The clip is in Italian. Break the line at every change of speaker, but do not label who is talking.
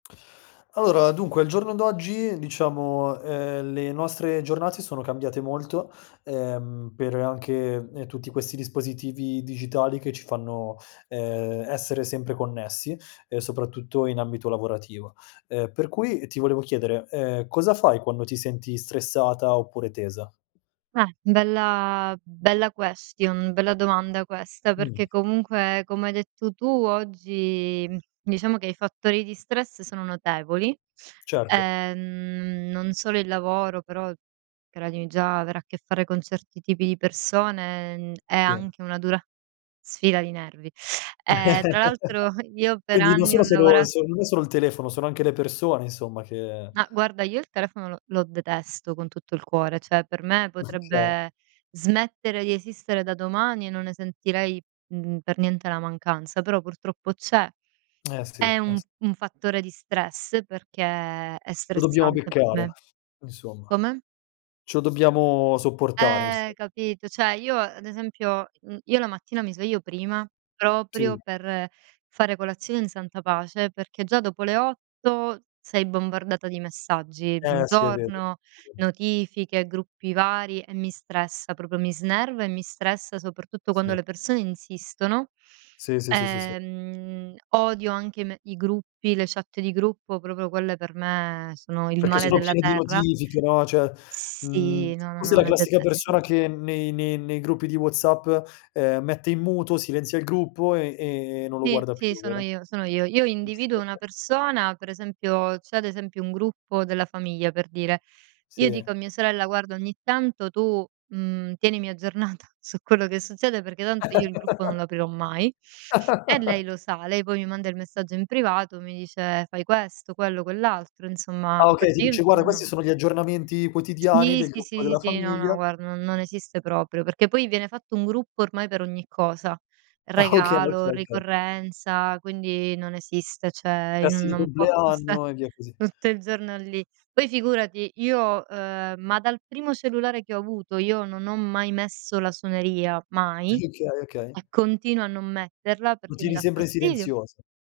Allora, dunque, al giorno d'oggi, diciamo, uhm, le nostre giornate sono cambiate molto, ehm, per anche, uhm, tutti questi dispositivi digitali che ci fanno, uhm, essere sempre connessi, uhm, soprattutto in ambito lavorativo. Uhm, per cui, ti volevo chiedere: uhm, cosa fai quando ti senti stressata, oppure tesa?
Meh, bella bella question, bella domanda questa.
Mh.
Perché, comunque, come hai detto tu, oggi, mhmm, diciamo, che i fattori di stress sono notevoli.
Certo.
Ehm, non solo il lavoro, però, credimi, già avere a che fare con certi tipi di persone, mhmm, è
Sì.
anche una dura sfida di nervi. Eh, tra l'altro, io per
Quindi non
anni ho
sono solo
lavora
s non è solo il telefono, sono anche le persone insomma che
Ma, guarda, io il telefono lo lo detesto con tutto il cuore. Cioè, per me
Okay.
potrebbe smettere di esistere da domani, e non ne sentirei, mhmm, per niente la mancanza, però purtroppo c'è,
Eh sì,
è
eh
un
s
un fattore di stress perché è
Lo dobbiamo
stressante per
beccare,
me.
insomma.
Come?
Ce o dobbiamo sopportare,
Eh,
inso
capito, cioè, io, a ad esempio, mhmm, io la mattina mi sveglio prima, proprio
Sì.
per fare colazione in santa pace, perché già dopo le 8 sei bombardata di messaggi:
Eh, sì, è vero,
buongiorno,
è vero.
notifiche, gruppi vari. E mi stressa proprio, mi snerva e mi stressa, soprattutto quando
Sì.
le persone insistono.
Sì, sì, sì, sì, sì.
Ehm, odio anche i me i gruppi, le chat di gruppo, proprio quelle, per me, sono il
Perché
male
sono
della
pieni di
terra.
notifiche, no, cioè, mhmm,
Sì. No, no,
tu sei
no
la
le
classica
detest
persona che nei ne nei gruppi di WhatsApp, uhm, mette in muto, silenzia il gruppo, e e non lo
Sì,
guarda
sì,
più,
sono
vero?
io, sono io. Io individuo una
[unintelligible]
persona, per esempio c'è ad esempio un gruppo della famiglia, per dire, io dico
Sì.
a mia sorella: "Guarda ogni tanto tu, mhmm, tienimi aggiornata su quello che succede, perché tanto io il gruppo non lo aprirò mai." E lei lo sa. Lei, poi, mi manda il messaggio in privato, mi dice: "Fai questo, quello, quell'altro." Insomma,
Ah okay, ti
perché io
dice: "Guarda, questi
[unintelligible]
sono gli aggiornamenti quotidiani
Sì.
del
Sì,
gruppo
sì, sì,
della
sì. No, no,
famiglia"
guarda, non non esiste proprio, perché poi viene fatto un gruppo, ormai, per ogni cosa.
Ah okay, okay,
Regalo,
okay.
ricorrenza, quindi non esiste, cioè, i
Feste di
non posso sta
compleanno, e via così.
tutto il giorno lì. Poi figurati, io uhm, ma dal primo cellulare che ho avuto, io non ho mai messo la suoneria, mai,
Okay, okay.
e continuo a non metterla,
Lo
perché mi
tieni
dà
sempre in
fastidio
silenzioso.